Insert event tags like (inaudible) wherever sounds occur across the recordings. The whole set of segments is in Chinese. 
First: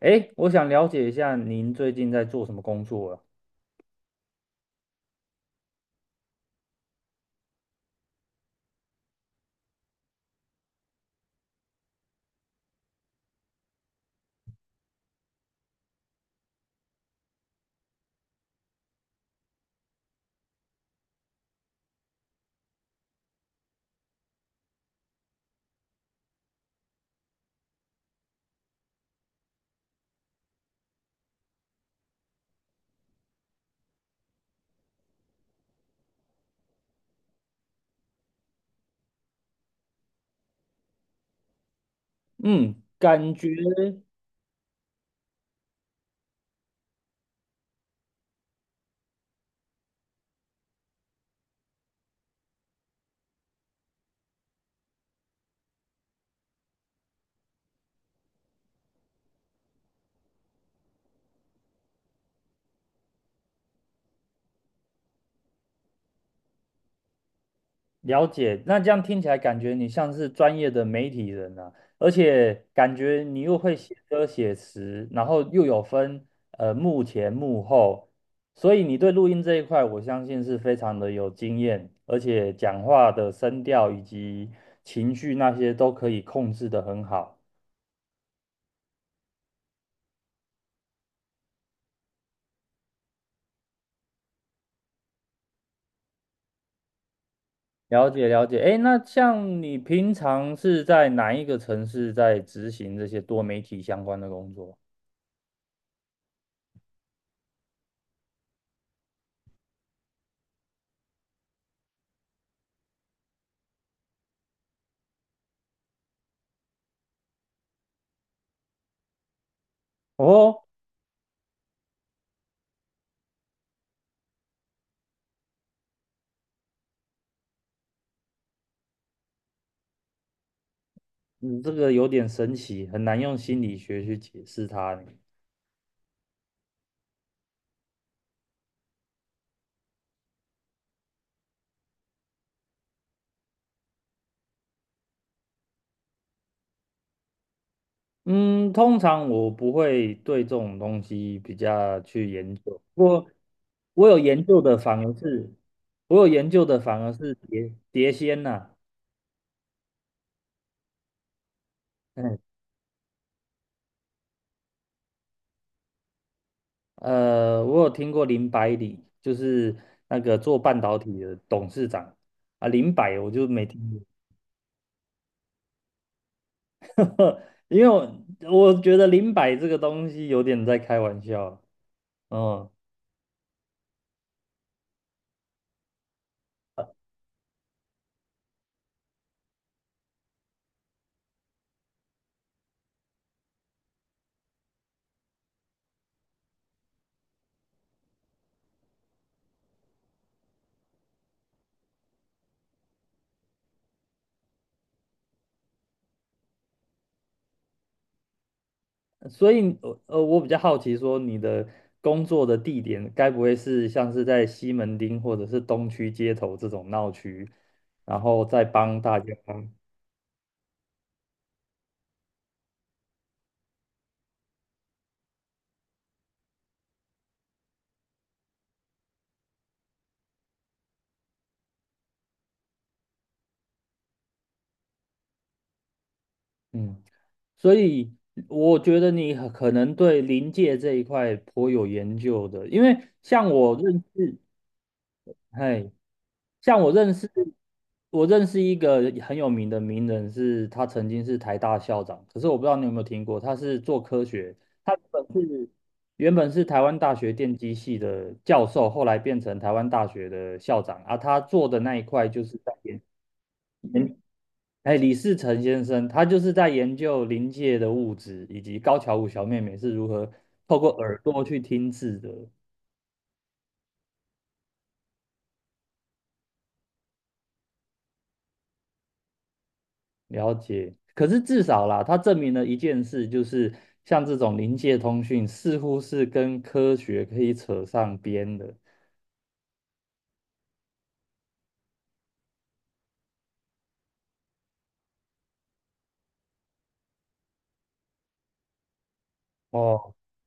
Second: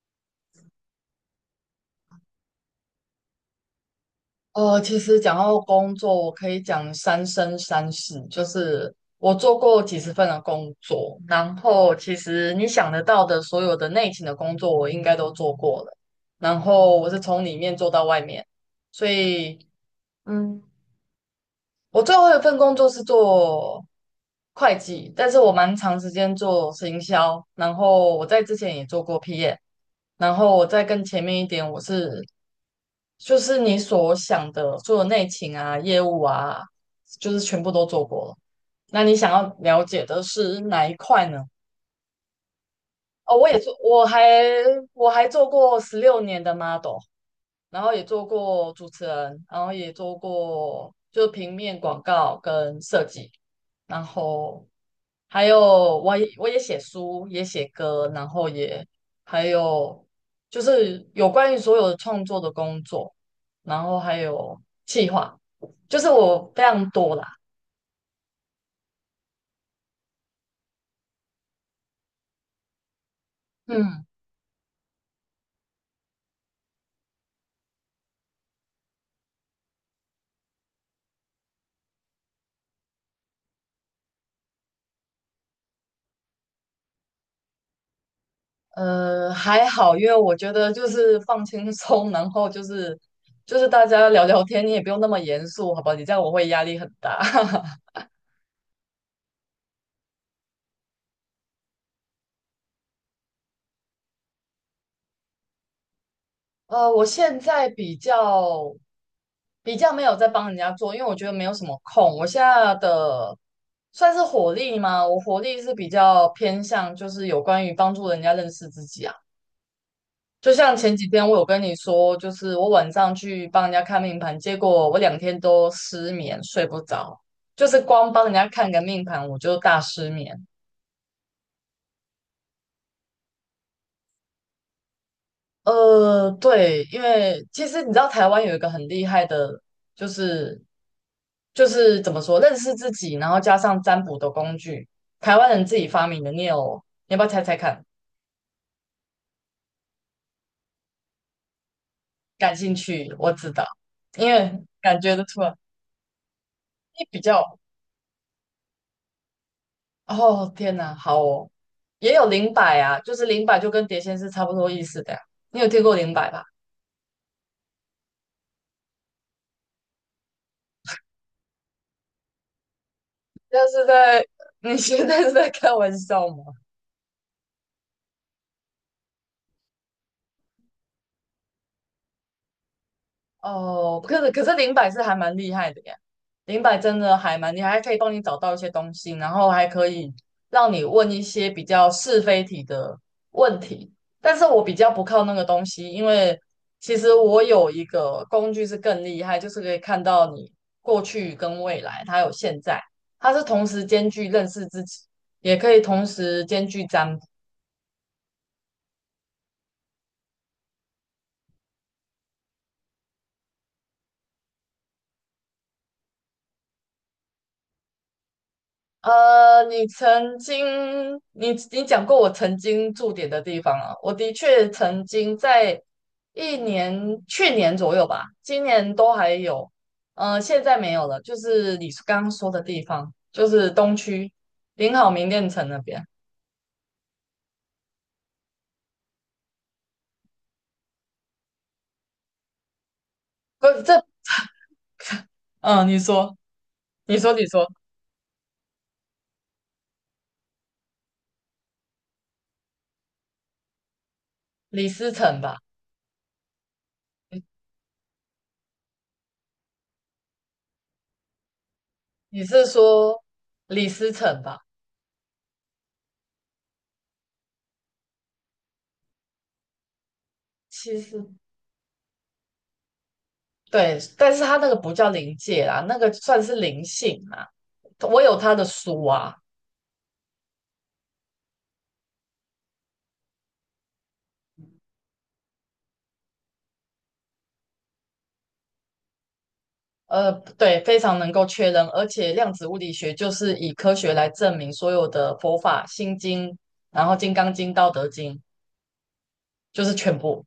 哎，我想了解一下您最近在做什么工作啊？哦，其实讲到工作，我可以讲三生三世，就是我做过几十份的工作，然后其实你想得到的所有的内勤的工作，我应该都做过了。然后我是从里面做到外面，所以嗯，我最后一份工作是做会计，但是我蛮长时间做行销，然后我在之前也做过 PM，然后我再更前面一点，我是就是你所想的所有内勤啊、业务啊，就是全部都做过了。那你想要了解的是哪一块呢？嗯，感哦，觉我也做，我还做过16年的 model,然后也做过主持人，然后也做过就平面广告跟设计，然后还有我也写书，也写歌，然后也还有就是有关于所有的创作的工作，然后还有计划，就是我非常多啦。了解。那这样听起来，感觉你像是专业的媒体人啊，而且感觉你又会写嗯，歌写词，然后又有分幕前幕后，所以你对录音这一块，我相信是非常的有经验，而且讲话的声调以及情绪那些都可以控制得很好。还好，因为我觉得就是放轻松，然后就是大家聊聊天，你也不用那么严肃，好吧？你这样我会压力很大。(laughs) 了解了解，哎，那像你平常是在哪一个城市在执行这些多媒体相关的工作？我现在比较没有在帮人家做，因为我觉得没有什么空。我现在的算是火力吗？我火力是比较偏向就是有关于帮助人家认识自己啊。就哦，像前几天我有跟你说，就是我晚上去帮人家看命盘，结果我两天都失眠，睡不着，就是光帮人家看个命盘我就大失眠。你这个有点神奇，很难用心理学去解释它呢。对，因为其实你知道台湾有一个很厉害的，就是就是怎么说，认识自己，然后加上占卜的工具，台湾人自己发明的。念哦，你要不要猜猜看？嗯，通常我不会对这种东西比较去研感兴究，不趣，过我知道，我有因研究为的反感而觉得出是，来，我有研究的反你而比是较，碟碟仙呐、哦，天哪，好哦，也哎，有灵摆啊，就是灵摆就跟碟仙是差不多意思的呀。你有听过灵摆吧？呃，我有听过林百里，就是那个做半导体的董事长啊，林百我就没但听是在 (laughs) 你现在是在开玩笑吗？过。(laughs) 因为我觉得林百这个东西有点在开玩笑，嗯，哦，可是零摆是还蛮厉害的呀，零摆真的还蛮厉害，还可以帮你找到一些东西，然后还可以让你问一些比较是非题的问题。但是我比较不靠那个东西，因为其实我有一个工具是更厉害，就是可以看到你过去跟未来，它有现在，它是同时兼具认识自己，也可以同时兼具占卜。所以呃，我比较好奇说你的工作的地点该不会是像是在西门町或者是东区街头这种闹区，然后再帮大家，你曾经，你讲过我曾经驻点的地方啊，我的确曾经在一年，去年左右吧，今年都还有，现在没有了，就是你刚刚说的地方，就是东区林好明店城那边，嗯。所以我觉得你很可能对临界这一块颇有研究的，因为像我不是这，认识，嗯、嘿，你说，像我认你识，说，你说，我认识一个很有名的名人是，他曾经是台大校长，可是我不知道你有没有听过，他是做科学，李他原思本城吧，是原本是台湾大学电机系的教授，后来变成台湾大学的校长，而他做的那一块就你是是在研，说李思城吧？哎，李世成先生，他就是在研究临界的物质，以及高桥舞小妹妹是如何透过其耳实。朵去听字的。对，但是他那个不叫灵界啦，那个算是灵性啦。我有他的书啊，了解。可是至少啦，他证明了一件事，就是像这种临界通讯，似乎是跟科学可以扯上边的。呃，对，非常能够确认，而且量子物理学就是以科学来证明所有的佛法、心经，然后《金刚经》《道德经》，就是哦，全部。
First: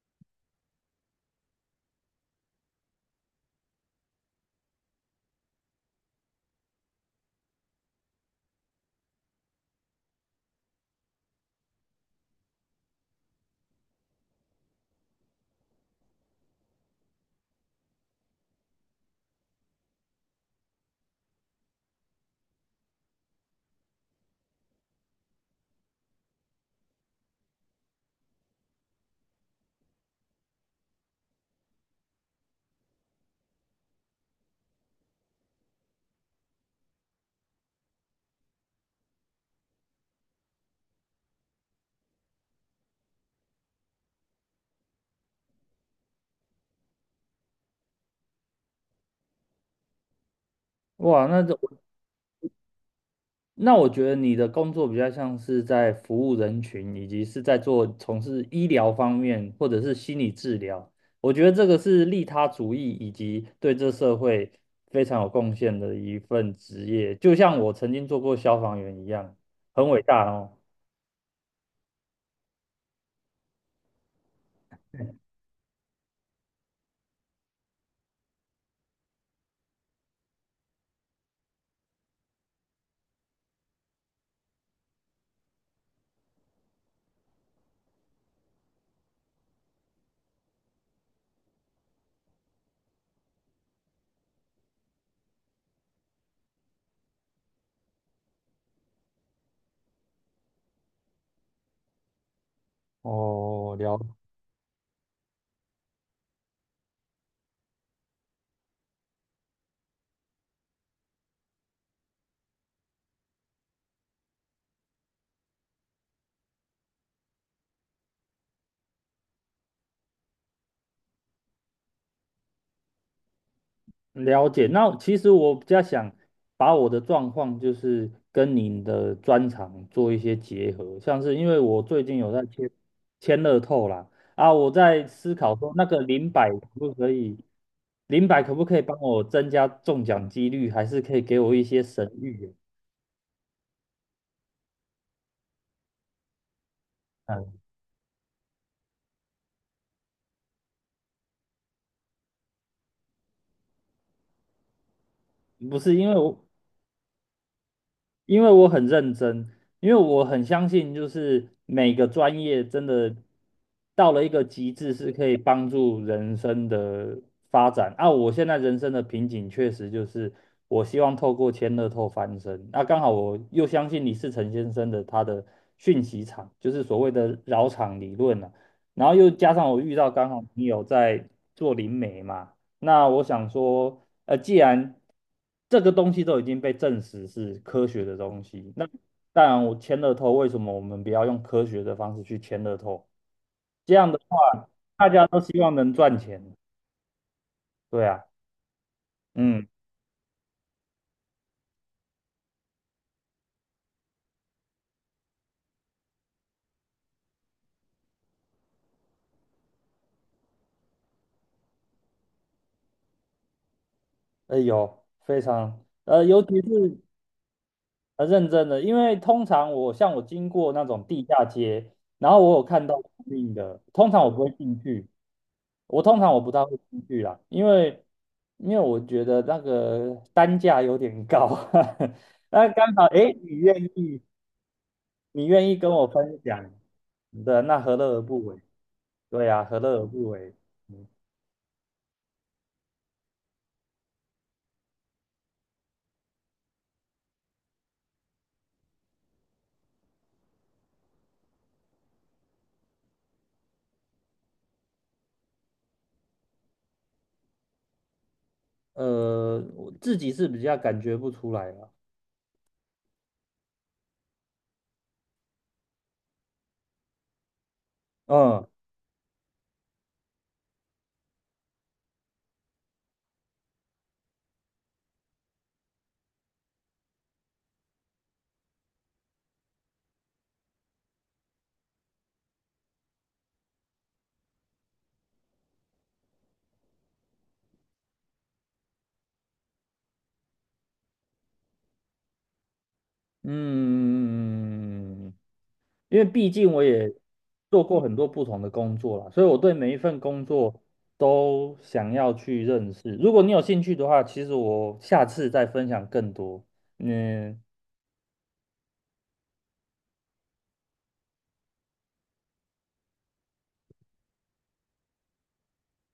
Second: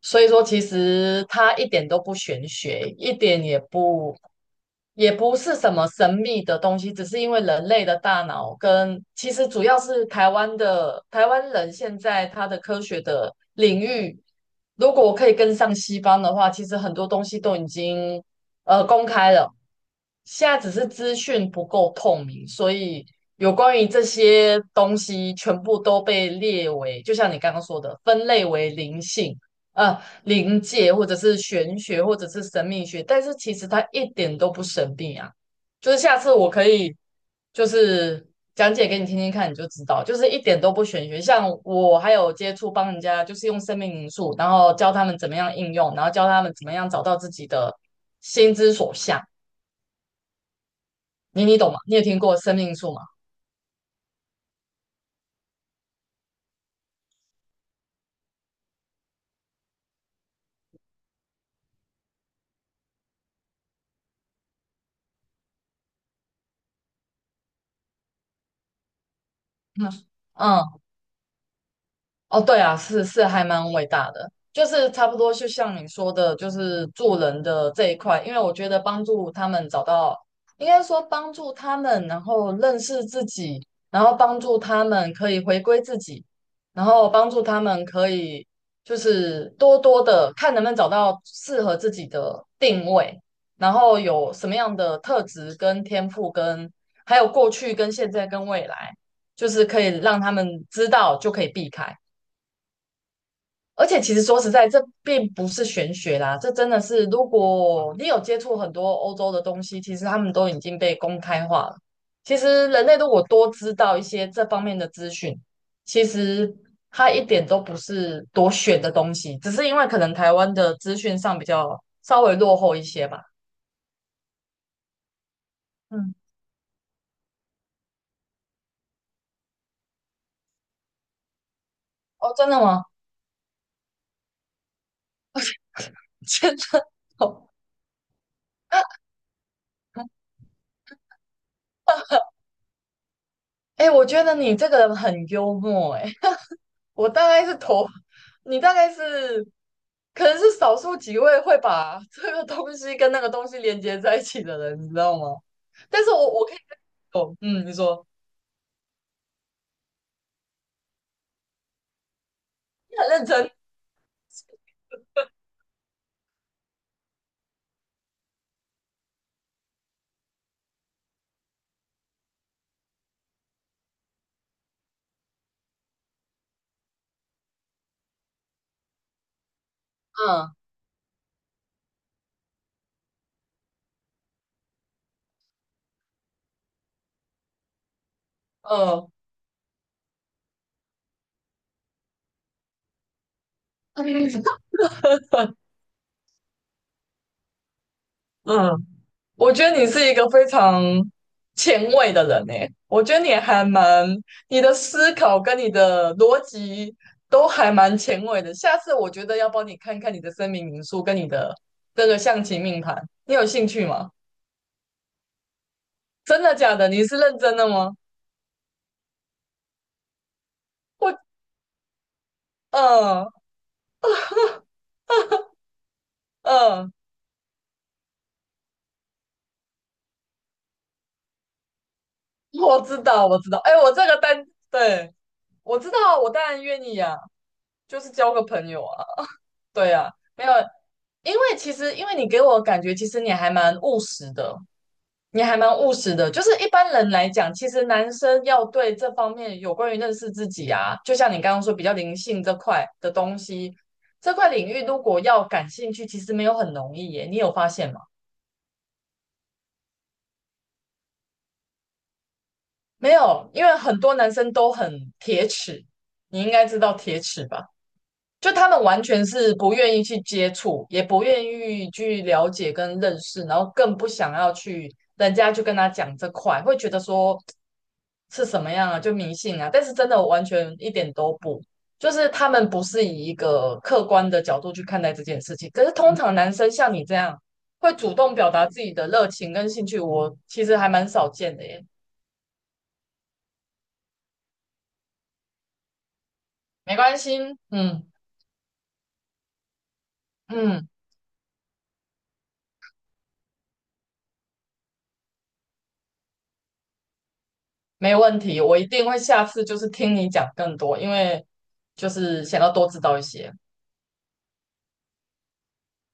所以说，其实它一点都不玄学，一点也不，也不是什么神秘的东西，只是因为人类的大脑跟其实主要是台湾的台湾人现在他的科学的领域，如果可以跟上西方的话，其实很多东西都已经公开了，现在只是资讯不够透明，所以有关于这些东西全部都被列为，就像你刚刚说的，分类为灵性。呃，灵界或者是玄学或者是神秘学，但是其实它一点都不神秘啊。就是下次我可以就是讲解给你听听看，你就知道，就是一点都不玄学。像我还有接触帮人家，就是用生命灵数，然后教他们怎么样应用，然后教他们怎么样找到自己的心之所向。哇，你懂吗？你有听过生命灵数吗？那我觉得你的工作比较像是在服务人群，以及是在做从事医疗方面或者是心理治疗。我觉得这个是利他主义以及对这社会非常有贡献的一份职业，就像我曾经做过消防员一样，很嗯伟大哦。嗯。哦，对啊，是还蛮伟大的，就是差不多就像你说的，就是做人的这一块，因为我觉得帮助他们找到，应该说帮助他们，然后认识自己，然后帮助他们可以回归自己，然后帮助他们可以就是多多的看能不能找到适合自己的定位，然后有什么样的特质跟天赋跟，还有过去跟现在跟未来，就是可以让他们知道就可以避开。哦，而了，且其实说实在，这并不是玄学啦，这真的是，如果你有接触很多欧洲的东西，其实他们都已经被公开化了。其实人类如果多知道一些这方面的资讯，其实它一点都不是多玄的东西，只是因为可能台湾的资讯上比较稍微落后一些吧。了解。那其实我比较想嗯，把我的状况，就是跟您的专长做一些结合，像是因为我最近有哦，在真的签吗？签乐透啦，啊，我在思考说那个 (laughs) 零百真可的不可以，哦，零百可不可以帮我增加中奖 (laughs) 几率，还是可以给我一些神谕哎，我觉得你这个人很幽默，哎。我大啊？概是头，你大概是可能是少数几位会把 (laughs) 这个东西跟那个东西连接在一起的人，你知道吗？嗯，不是，但是我我可以懂，嗯，你说因为我很认真，因为我很相信，就是每个专业真你很的认真，到了一个极致，是可以帮助人生的发展。啊，我现在人生的瓶颈确实就是，我希望透过千乐透翻身。那、刚好我又相信李世成先生的他的讯息场，就是所谓的绕场理论了、然后又加上我遇到刚好嗯你有在做灵媒嘛，那我想说。呃，既然这个东西都已经被证实是科学的东西，那嗯 当然我签了头。为什么我们不要用科学的方式去签了头？这样的话，大家都 (laughs) 希望能赚钱，对啊，嗯，我嗯，觉得你是一个非常前卫的人诶，我觉得你还蛮，你的思考跟你的逻辑都还蛮前卫的。下次我觉得要帮你看看你的声明民宿跟你的这个象棋命盘，你有兴趣吗？呃，有非常，呃尤真的其假的？是你是认真的吗？呃认真的，因为通常我像我经过那种我，地下街，然后我有看到供嗯应的，通常我不会进去，我通常不大会出嗯，去啦，因为我觉得那个单价有点高。(laughs) 那我刚知好，道，哎，我知道。哎，我这个单，对，你愿意我跟知我道，我分当然享愿意呀、的，那何就是乐而交个不为？朋友啊，对啊，何对乐而呀、不没有，为？嗯，因为其实，因为你给我感觉，其实你还蛮务实的，你还蛮务实的。就是一般人来讲，其实男生要对这方面有关于认识自己啊，就像你刚刚说比较灵性这块的东西，这块领域如果要感兴趣，其实没有很容易耶。你有发现吗？呃，我自己是比较感觉不出来了。没有，因为很多男生都很铁齿，你应该知道铁齿吧？就嗯，他们完全是不愿意去接触，也不愿意去了解跟认识，然后更不想要去人家去跟他讲这块，会觉得说是什么样啊，就迷信啊。但是真的完全一点都不，就是他们不是以一个客观的角度去看待这件事情。可是通常男生像你这样会主动表达自己的热情跟兴趣，我其实还蛮少见的耶。嗯，因为毕竟我没也关系，做过嗯。很多不同的工作啦，所以我对每一份工作嗯，都想要去认识。如果你有兴趣的话，其实我下次再分享更多。嗯，没问题，我一定会下次就是听你讲更多，因为就是想要多知道一些。